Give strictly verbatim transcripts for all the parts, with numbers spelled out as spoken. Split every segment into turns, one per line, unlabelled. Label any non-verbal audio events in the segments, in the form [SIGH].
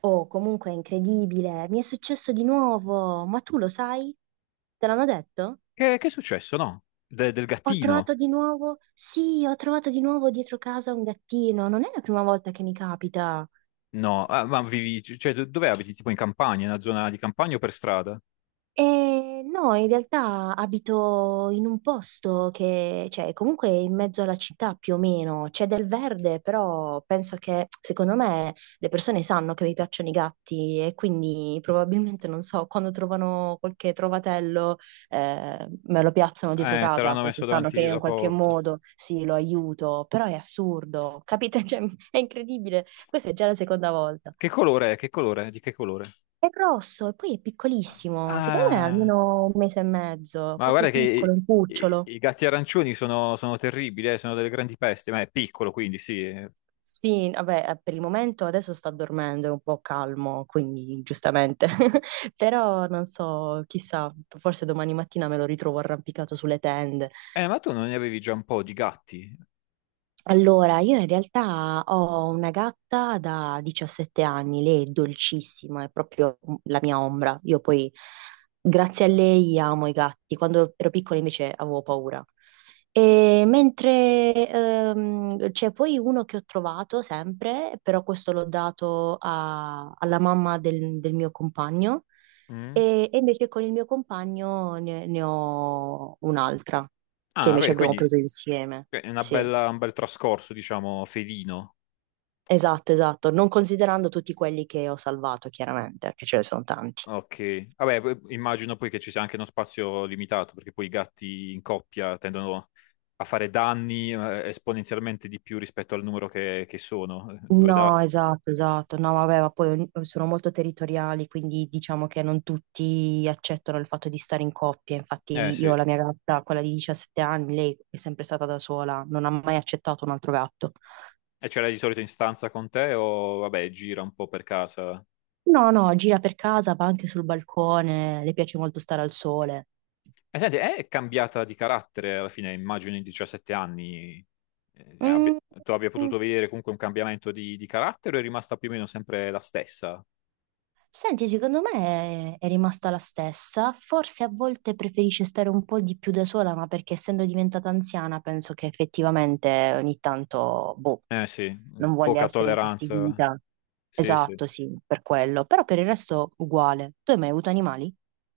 Oh, comunque è incredibile, mi è successo di nuovo, ma tu lo sai? Te l'hanno detto?
Eh, che è successo, no? De- del
Ho
gattino?
trovato di nuovo, sì, ho trovato di nuovo dietro casa un gattino, non è la prima volta che mi capita.
No, ah, ma vivi, cioè, do- dove abiti? Tipo in campagna, in una zona di campagna o per strada?
Eh, no, in realtà abito in un posto che, cioè, comunque è in mezzo alla città più o meno c'è del verde, però penso che, secondo me, le persone sanno che mi piacciono i gatti e quindi probabilmente, non so, quando trovano qualche trovatello, eh, me lo piazzano dietro
Eh, te
casa
l'hanno
perché
messo
sanno
davanti
che io in
la
qualche
porta.
modo sì, lo aiuto, però è assurdo, capite? [LAUGHS] Cioè, è incredibile. Questa è già la seconda volta.
Che colore è? Che colore? È? Di che colore?
È grosso e poi è piccolissimo, secondo me è
Ah,
almeno un mese e mezzo,
ma
proprio
guarda che
piccolo, un
i, i-
cucciolo.
i gatti arancioni sono, sono terribili, eh, sono delle grandi peste, ma è piccolo quindi sì.
Sì, vabbè, eh, per il momento adesso sta dormendo, è un po' calmo, quindi giustamente. [LAUGHS] Però non so, chissà, forse domani mattina me lo ritrovo arrampicato sulle tende.
Eh, ma tu non ne avevi già un po' di gatti?
Allora, io in realtà ho una gatta da diciassette anni, lei è dolcissima, è proprio la mia ombra. Io poi, grazie a lei, amo i gatti. Quando ero piccola invece avevo paura. E mentre ehm, c'è poi uno che ho trovato sempre, però questo l'ho dato a- alla mamma del, del mio compagno,
Mm?
e, e invece con il mio compagno ne ne ho un'altra, che
Ah,
invece
beh,
abbiamo
quindi
preso insieme.
è una
Sì.
bella- un bel trascorso, diciamo, felino.
Esatto, esatto, non considerando tutti quelli che ho salvato, chiaramente, perché ce ne sono tanti.
Ok, vabbè, p- immagino poi che ci sia anche uno spazio limitato, perché poi i gatti in coppia tendono a fare danni eh, esponenzialmente di più rispetto al numero che, che sono. Due da...
No, esatto, esatto. No, vabbè, ma poi ogni- sono molto territoriali, quindi diciamo che non tutti accettano il fatto di stare in coppia.
Eh
Infatti
sì,
io ho
e
la mia gatta, quella di diciassette anni, lei è sempre stata da sola, non ha mai accettato un altro gatto.
ce l'hai di solito in stanza con te o vabbè, gira un po' per casa?
No, no, gira per casa, va anche sul balcone, le piace molto stare al sole.
E senti, è cambiata di carattere alla fine, immagino in diciassette anni, eh, abbia-
Mm,
tu abbia
mm.
potuto vedere comunque un cambiamento di, di carattere o è rimasta più o meno sempre la stessa?
Senti, secondo me è, è rimasta la stessa, forse a volte preferisce stare un po' di più da sola, ma perché essendo diventata anziana penso che effettivamente ogni tanto, boh,
Eh sì,
non voglia
poca
essere
tolleranza,
infastidita.
sì, sì.
Esatto, sì, per quello, però per il resto uguale. Tu hai mai avuto animali?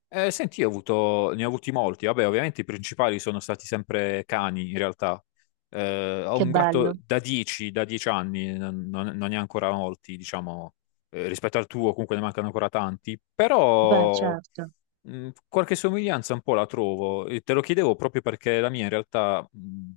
Eh, senti, io ho avuto, ne ho avuti molti. Vabbè, ovviamente i principali sono stati sempre cani, in realtà. Eh, ho
Che
un gatto
bello.
da dieci, da dieci anni, non, non- non ne ha ancora molti, diciamo, eh, rispetto al tuo, comunque ne mancano ancora tanti.
Beh,
Però
certo.
mh, qualche somiglianza un po' la trovo. E te lo chiedevo proprio perché la mia in realtà mh,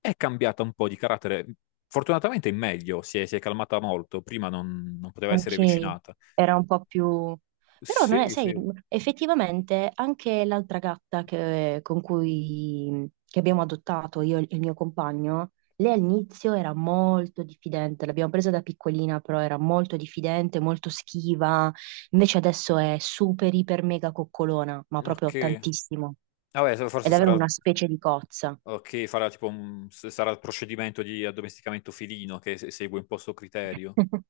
è cambiata un po' di carattere. Fortunatamente è meglio, si è, si è calmata molto. Prima non non poteva essere
Ok,
avvicinata.
era un po' più... Però non è,
Sì,
sai,
sì.
effettivamente anche l'altra gatta che, con cui che abbiamo adottato io e il mio compagno, lei all'inizio era molto diffidente, l'abbiamo presa da piccolina, però era molto diffidente, molto schiva, invece adesso è super, iper, mega coccolona, ma
Ok,
proprio tantissimo.
vabbè, so-
È
forse
davvero
sarà.
una specie di cozza.
Ok, farà tipo un- s- sarà il procedimento di addomesticamento felino che se- segue un po' sto criterio.
[LAUGHS]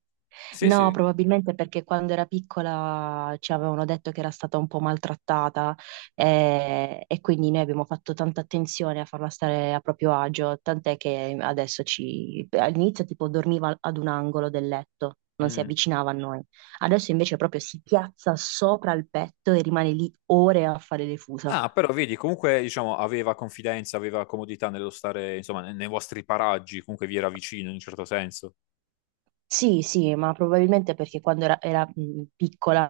Sì,
No,
sì.
probabilmente perché quando era piccola ci avevano detto che era stata un po' maltrattata eh, e quindi noi abbiamo fatto tanta attenzione a farla stare a proprio agio, tant'è che adesso ci... all'inizio tipo dormiva ad un angolo del letto, non si
Mm.
avvicinava a noi. Adesso invece proprio si piazza sopra il petto e rimane lì ore a fare le fusa.
Ah, però vedi, comunque diciamo aveva confidenza, aveva comodità nello stare, insomma, ne- nei vostri paraggi, comunque vi era vicino in un certo senso.
Sì, sì, ma probabilmente perché quando era, era, mh, piccola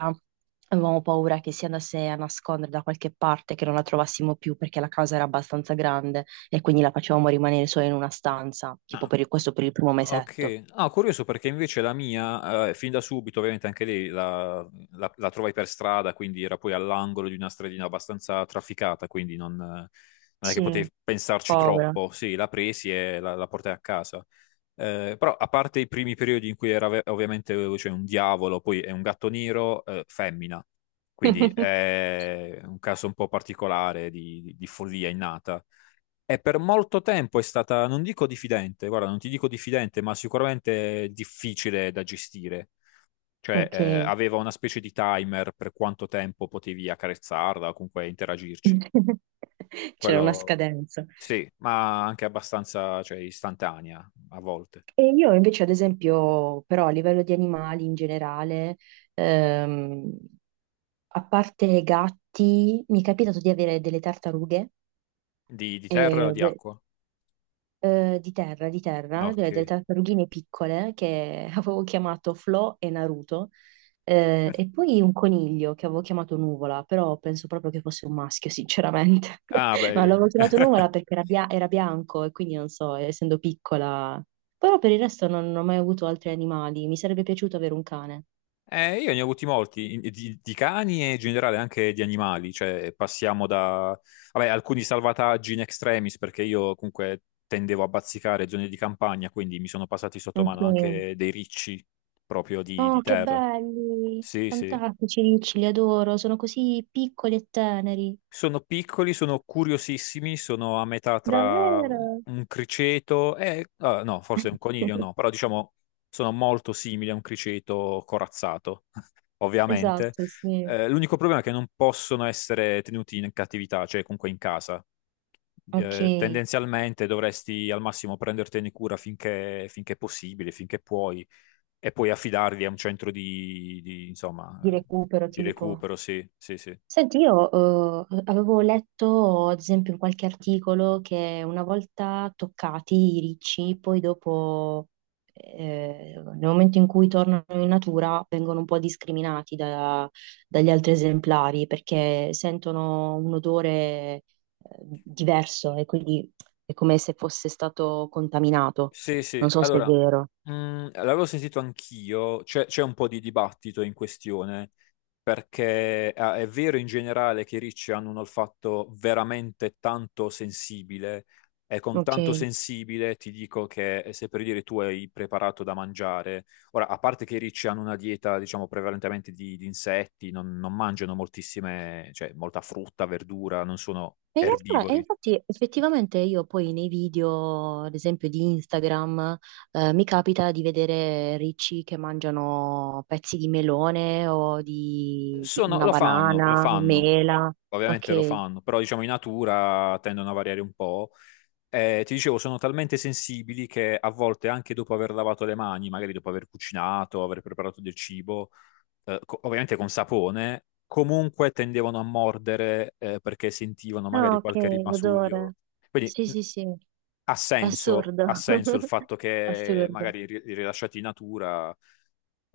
avevamo paura che si andasse a nascondere da qualche parte, che non la trovassimo più perché la casa era abbastanza grande e quindi la facevamo rimanere sola in una stanza, tipo
Ah,
per il- questo per il primo mesetto.
ok. Ah, curioso perché invece la mia, eh, fin da subito, ovviamente anche lei la, la- la trovai per strada, quindi era poi all'angolo di una stradina abbastanza trafficata, quindi non, non è che
Sì,
potevi pensarci
povera.
troppo. Sì, la presi e la la portai a casa. Eh, però a parte i primi periodi in cui era ve- ovviamente cioè, un diavolo, poi è un gatto nero, eh, femmina, quindi
[LAUGHS]
è un caso un po' particolare di, di- di follia innata. E per molto tempo è stata, non dico diffidente, guarda, non ti dico diffidente, ma sicuramente difficile da gestire. Cioè, eh,
Ok.
aveva una specie di timer per quanto tempo potevi accarezzarla o comunque interagirci.
[LAUGHS] C'era una
Quello
scadenza.
sì, ma anche abbastanza, cioè, istantanea a volte.
E io invece, ad esempio, però a livello di animali in generale, ehm, a parte gatti, mi è capitato di avere delle tartarughe
Di, di terra o
eh,
di
de-
acqua?
eh, di terra, di
Ah,
terra, de- delle
ok.
tartarughine piccole che [LAUGHS] avevo chiamato Flo e Naruto, eh, e poi un coniglio che avevo chiamato Nuvola, però penso proprio che fosse un maschio, sinceramente.
Ah,
[LAUGHS] Ma l'avevo
beh,
chiamato
[LAUGHS]
Nuvola perché era, bia- era bianco e quindi non so, essendo piccola. Però per il resto non, non ho mai avuto altri animali, mi sarebbe piaciuto avere un cane.
eh, io ne ho avuti molti, in- di, di cani e in generale anche di animali, cioè passiamo da, vabbè, alcuni salvataggi in extremis, perché io comunque tendevo a bazzicare zone di campagna, quindi mi sono passati sotto
Ok.
mano anche dei ricci proprio di, di
Oh, che
terra.
belli!
Sì, sì.
Fantastici, Ricci, li adoro, sono così piccoli e teneri.
Sono piccoli, sono curiosissimi, sono a metà tra
Davvero?
un criceto e, ah, no, forse un coniglio
[LAUGHS]
no, però diciamo sono molto simili a un criceto corazzato, [LAUGHS] ovviamente.
Esatto, sì.
Eh, l'unico problema è che non possono essere tenuti in cattività, cioè comunque in casa.
Ok,
Eh,
di
tendenzialmente dovresti al massimo prendertene cura finché, finché è possibile, finché puoi, e poi affidarli a un centro di, di, insomma, eh,
recupero
di
tipo.
recupero, sì, sì, sì.
Senti, io eh, avevo letto, ad esempio, in qualche articolo che una volta toccati i ricci, poi dopo, eh, nel momento in cui tornano in natura, vengono un po' discriminati da- dagli altri esemplari perché sentono un odore eh, diverso e quindi è come se fosse stato contaminato.
Sì, sì,
Non so se è
allora,
vero.
mh, l'avevo sentito anch'io, c'è c'è un po' di dibattito in questione, perché ah, è vero in generale che i ricci hanno un olfatto veramente tanto sensibile, e con
Ok.
tanto sensibile ti dico che eh, se per dire tu hai preparato da mangiare, ora, a parte che i ricci hanno una dieta, diciamo, prevalentemente di, di insetti, non, non mangiano moltissime, cioè molta frutta, verdura, non sono
E in realtà, e
erbivori.
infatti, effettivamente io poi nei video, ad esempio di Instagram, eh, mi capita di vedere ricci che mangiano pezzi di melone o di, di
Sono-
una
lo fanno, lo
banana,
fanno,
mela.
ovviamente lo
Ok.
fanno, però diciamo in natura tendono a variare un po'. Eh, ti dicevo, sono talmente sensibili che a volte anche dopo aver lavato le mani, magari dopo aver cucinato, aver preparato del cibo, eh, co- ovviamente con sapone, comunque tendevano a mordere, eh, perché sentivano
Ah,
magari
ok,
qualche rimasuglio.
l'odore.
Quindi
Sì,
mh,
sì, sì,
ha senso, ha
assurdo.
senso il
[LAUGHS]
fatto che
Assurdo.
magari ri- rilasciati in natura,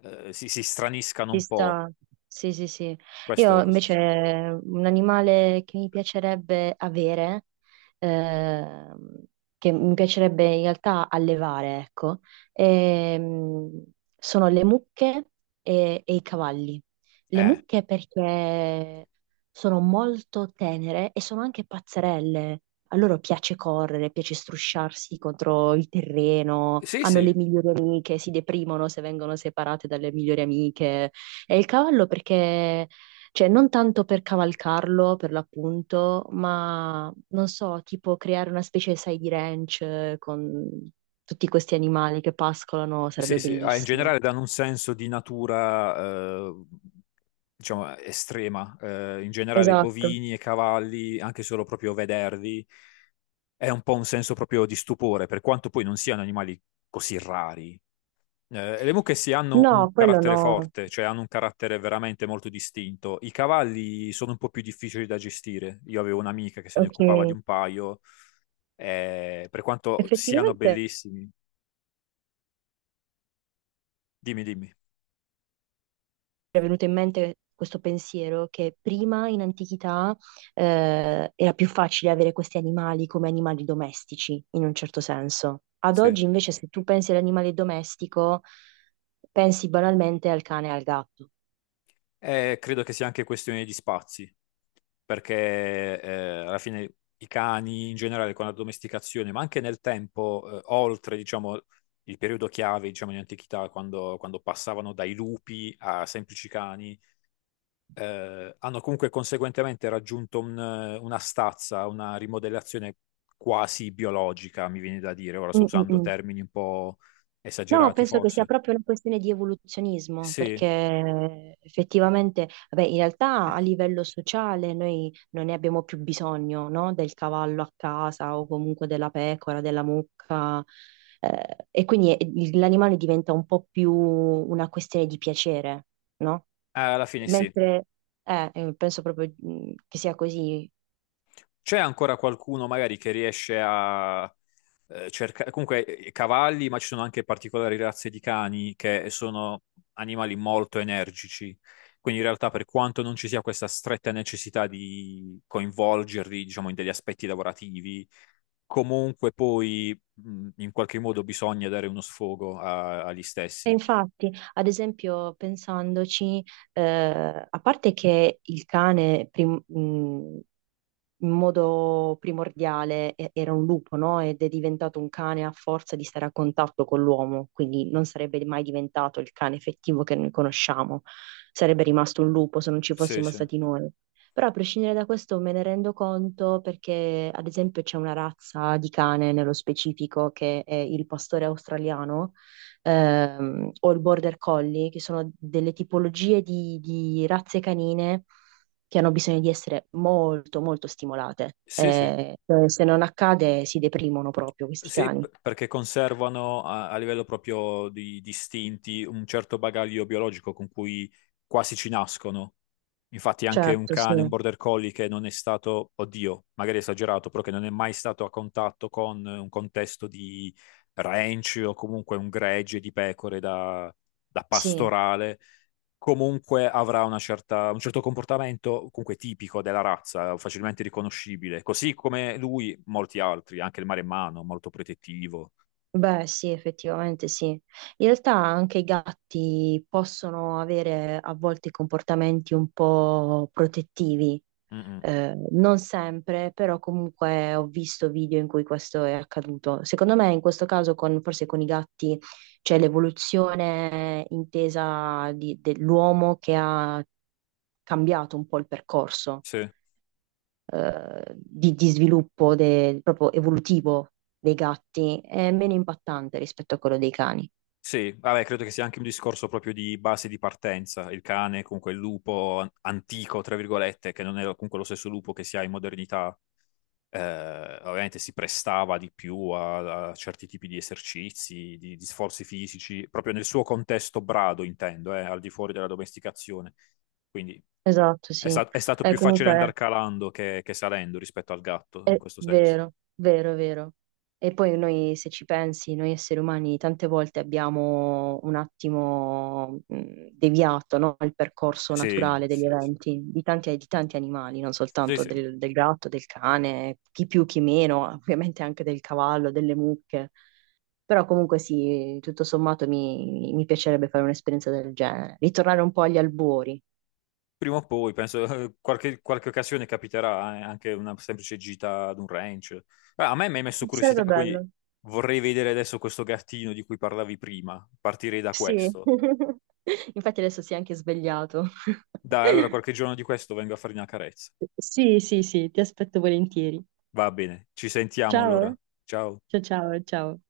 eh, si, si straniscano
Ci
un po'.
sta. Sì, sì, sì.
Questo,
Io
questo sì.
invece un animale che mi piacerebbe avere, ehm, che mi piacerebbe in realtà allevare, ecco, ehm, sono le mucche e, e i cavalli. Le
Eh.
mucche perché sono molto tenere e sono anche pazzerelle. A loro piace correre, piace strusciarsi contro il terreno,
Sì,
hanno le
sì,
migliori amiche, si deprimono se vengono separate dalle migliori amiche. E il cavallo perché, cioè non tanto per cavalcarlo, per l'appunto, ma non so, tipo creare una specie, sai, di ranch eh, con tutti questi animali che pascolano,
sì,
sarebbe
sì, ah, in
bellissimo.
generale danno un senso di natura, eh, diciamo, estrema. Eh, in generale
Esatto.
bovini e cavalli, anche solo proprio vederli, è un po' un senso proprio di stupore, per quanto poi non siano animali così rari. Eh, le mucche sì hanno un
No, quello
carattere
no.
forte, cioè hanno un carattere veramente molto distinto. I cavalli sono un po' più difficili da gestire. Io avevo un'amica che se ne
Ok.
occupava di un paio, eh, per quanto siano
Effettivamente
bellissimi. Dimmi, dimmi.
era venuto in mente questo pensiero che prima in antichità eh, era più facile avere questi animali come animali domestici, in un certo senso. Ad
Sì.
oggi invece se tu pensi all'animale domestico, pensi banalmente al cane e al gatto.
Eh, credo che sia anche questione di spazi, perché eh, alla fine i cani in generale con la domesticazione, ma anche nel tempo, eh, oltre, diciamo, il periodo chiave, diciamo, in antichità, quando, quando passavano dai lupi a semplici cani, eh, hanno comunque conseguentemente raggiunto un- una stazza, una rimodellazione quasi biologica, mi viene da dire. Ora sto
Mm, mm,
usando
mm.
termini un po'
No,
esagerati,
penso che sia
forse.
proprio una questione di evoluzionismo,
Sì,
perché effettivamente, vabbè, in realtà a
[CLEARS THROAT]
livello sociale noi non ne abbiamo più bisogno, no? Del cavallo a casa o comunque della pecora, della mucca, eh, e quindi è- il- l'animale diventa un po' più una questione di piacere, no?
alla fine sì.
Mentre, eh, eh, penso proprio mm, che sia così.
C'è ancora qualcuno magari che riesce a eh, cercare, comunque eh, cavalli, ma ci sono anche particolari razze di cani che sono animali molto energici. Quindi in realtà per quanto non ci sia questa stretta necessità di coinvolgerli, diciamo, in degli aspetti lavorativi, comunque poi mh, in qualche modo bisogna dare uno sfogo a- agli
E
stessi.
infatti, ad esempio, pensandoci... Eh, a parte che il cane, prim- mh, in modo primordiale e- era un lupo, no? Ed è diventato un cane a forza di stare a contatto con l'uomo, quindi non sarebbe mai diventato il cane effettivo che noi conosciamo, sarebbe rimasto un lupo se non ci
Sì,
fossimo
sì.
stati noi. Però a prescindere da questo me ne rendo conto perché, ad esempio, c'è una razza di cane nello specifico che è il pastore australiano ehm, o il border collie, che sono delle tipologie di di razze canine che hanno bisogno di essere molto, molto stimolate.
Sì, sì.
Eh, eh, se non accade, si deprimono proprio questi
Sì,
cani.
p- perché conservano a, a livello proprio di distinti un certo bagaglio biologico con cui quasi ci nascono. Infatti anche un
Certo, sì.
cane, un border collie che non è stato, oddio, magari è esagerato, però che non è mai stato a contatto con un contesto di ranch o comunque un gregge di pecore da, da
Sì.
pastorale, comunque avrà una certa- un certo comportamento comunque tipico della razza, facilmente riconoscibile, così come lui, molti altri, anche il maremmano, molto protettivo.
Beh, sì, effettivamente sì. In realtà anche i gatti possono avere a volte comportamenti un po' protettivi,
Mm, mm.
eh, non sempre, però comunque ho visto video in cui questo è accaduto. Secondo me in questo caso con- forse con i gatti c'è l'evoluzione intesa di- dell'uomo che ha cambiato un po' il percorso
Sì.
eh, di, di sviluppo de- proprio evolutivo dei gatti, è meno impattante rispetto a quello dei cani.
Sì, vabbè, credo che sia anche un discorso proprio di base di partenza. Il cane, comunque il lupo an- antico, tra virgolette, che non è comunque lo stesso lupo che si ha in modernità. Eh, ovviamente si prestava di più a, a certi tipi di esercizi, di, di sforzi fisici, proprio nel suo contesto brado, intendo, eh, al di fuori della domesticazione. Quindi
Esatto,
è,
sì.
sta- è stato
Eh,
più facile andare
comunque
calando che, che salendo rispetto al gatto,
è
in
è
questo senso.
vero, vero, vero. E poi noi, se ci pensi, noi esseri umani tante volte abbiamo un attimo mh, deviato, no, il percorso
Sì,
naturale degli
sì, sì.
eventi, di tanti, di tanti animali, non
Sì,
soltanto
sì.
del, del gatto, del cane, chi più, chi meno, ovviamente anche del cavallo, delle mucche. Però comunque sì, tutto sommato mi, mi piacerebbe fare un'esperienza del genere, ritornare un po' agli albori.
Prima o poi, penso, [LAUGHS] eh, qualche, qualche occasione capiterà, eh, anche una semplice gita ad un ranch. Ah, a me mi hai messo curiosità,
Sarebbe
quindi
bello.
vorrei vedere adesso questo gattino di cui parlavi prima, partirei da
Sì.
questo.
[LAUGHS] Infatti adesso si è anche svegliato.
Dai,
[LAUGHS]
allora qualche giorno di questo vengo a fargli una carezza.
Sì, sì, sì, ti aspetto volentieri.
Va bene, ci sentiamo allora.
Ciao,
Ciao.
ciao, ciao, ciao.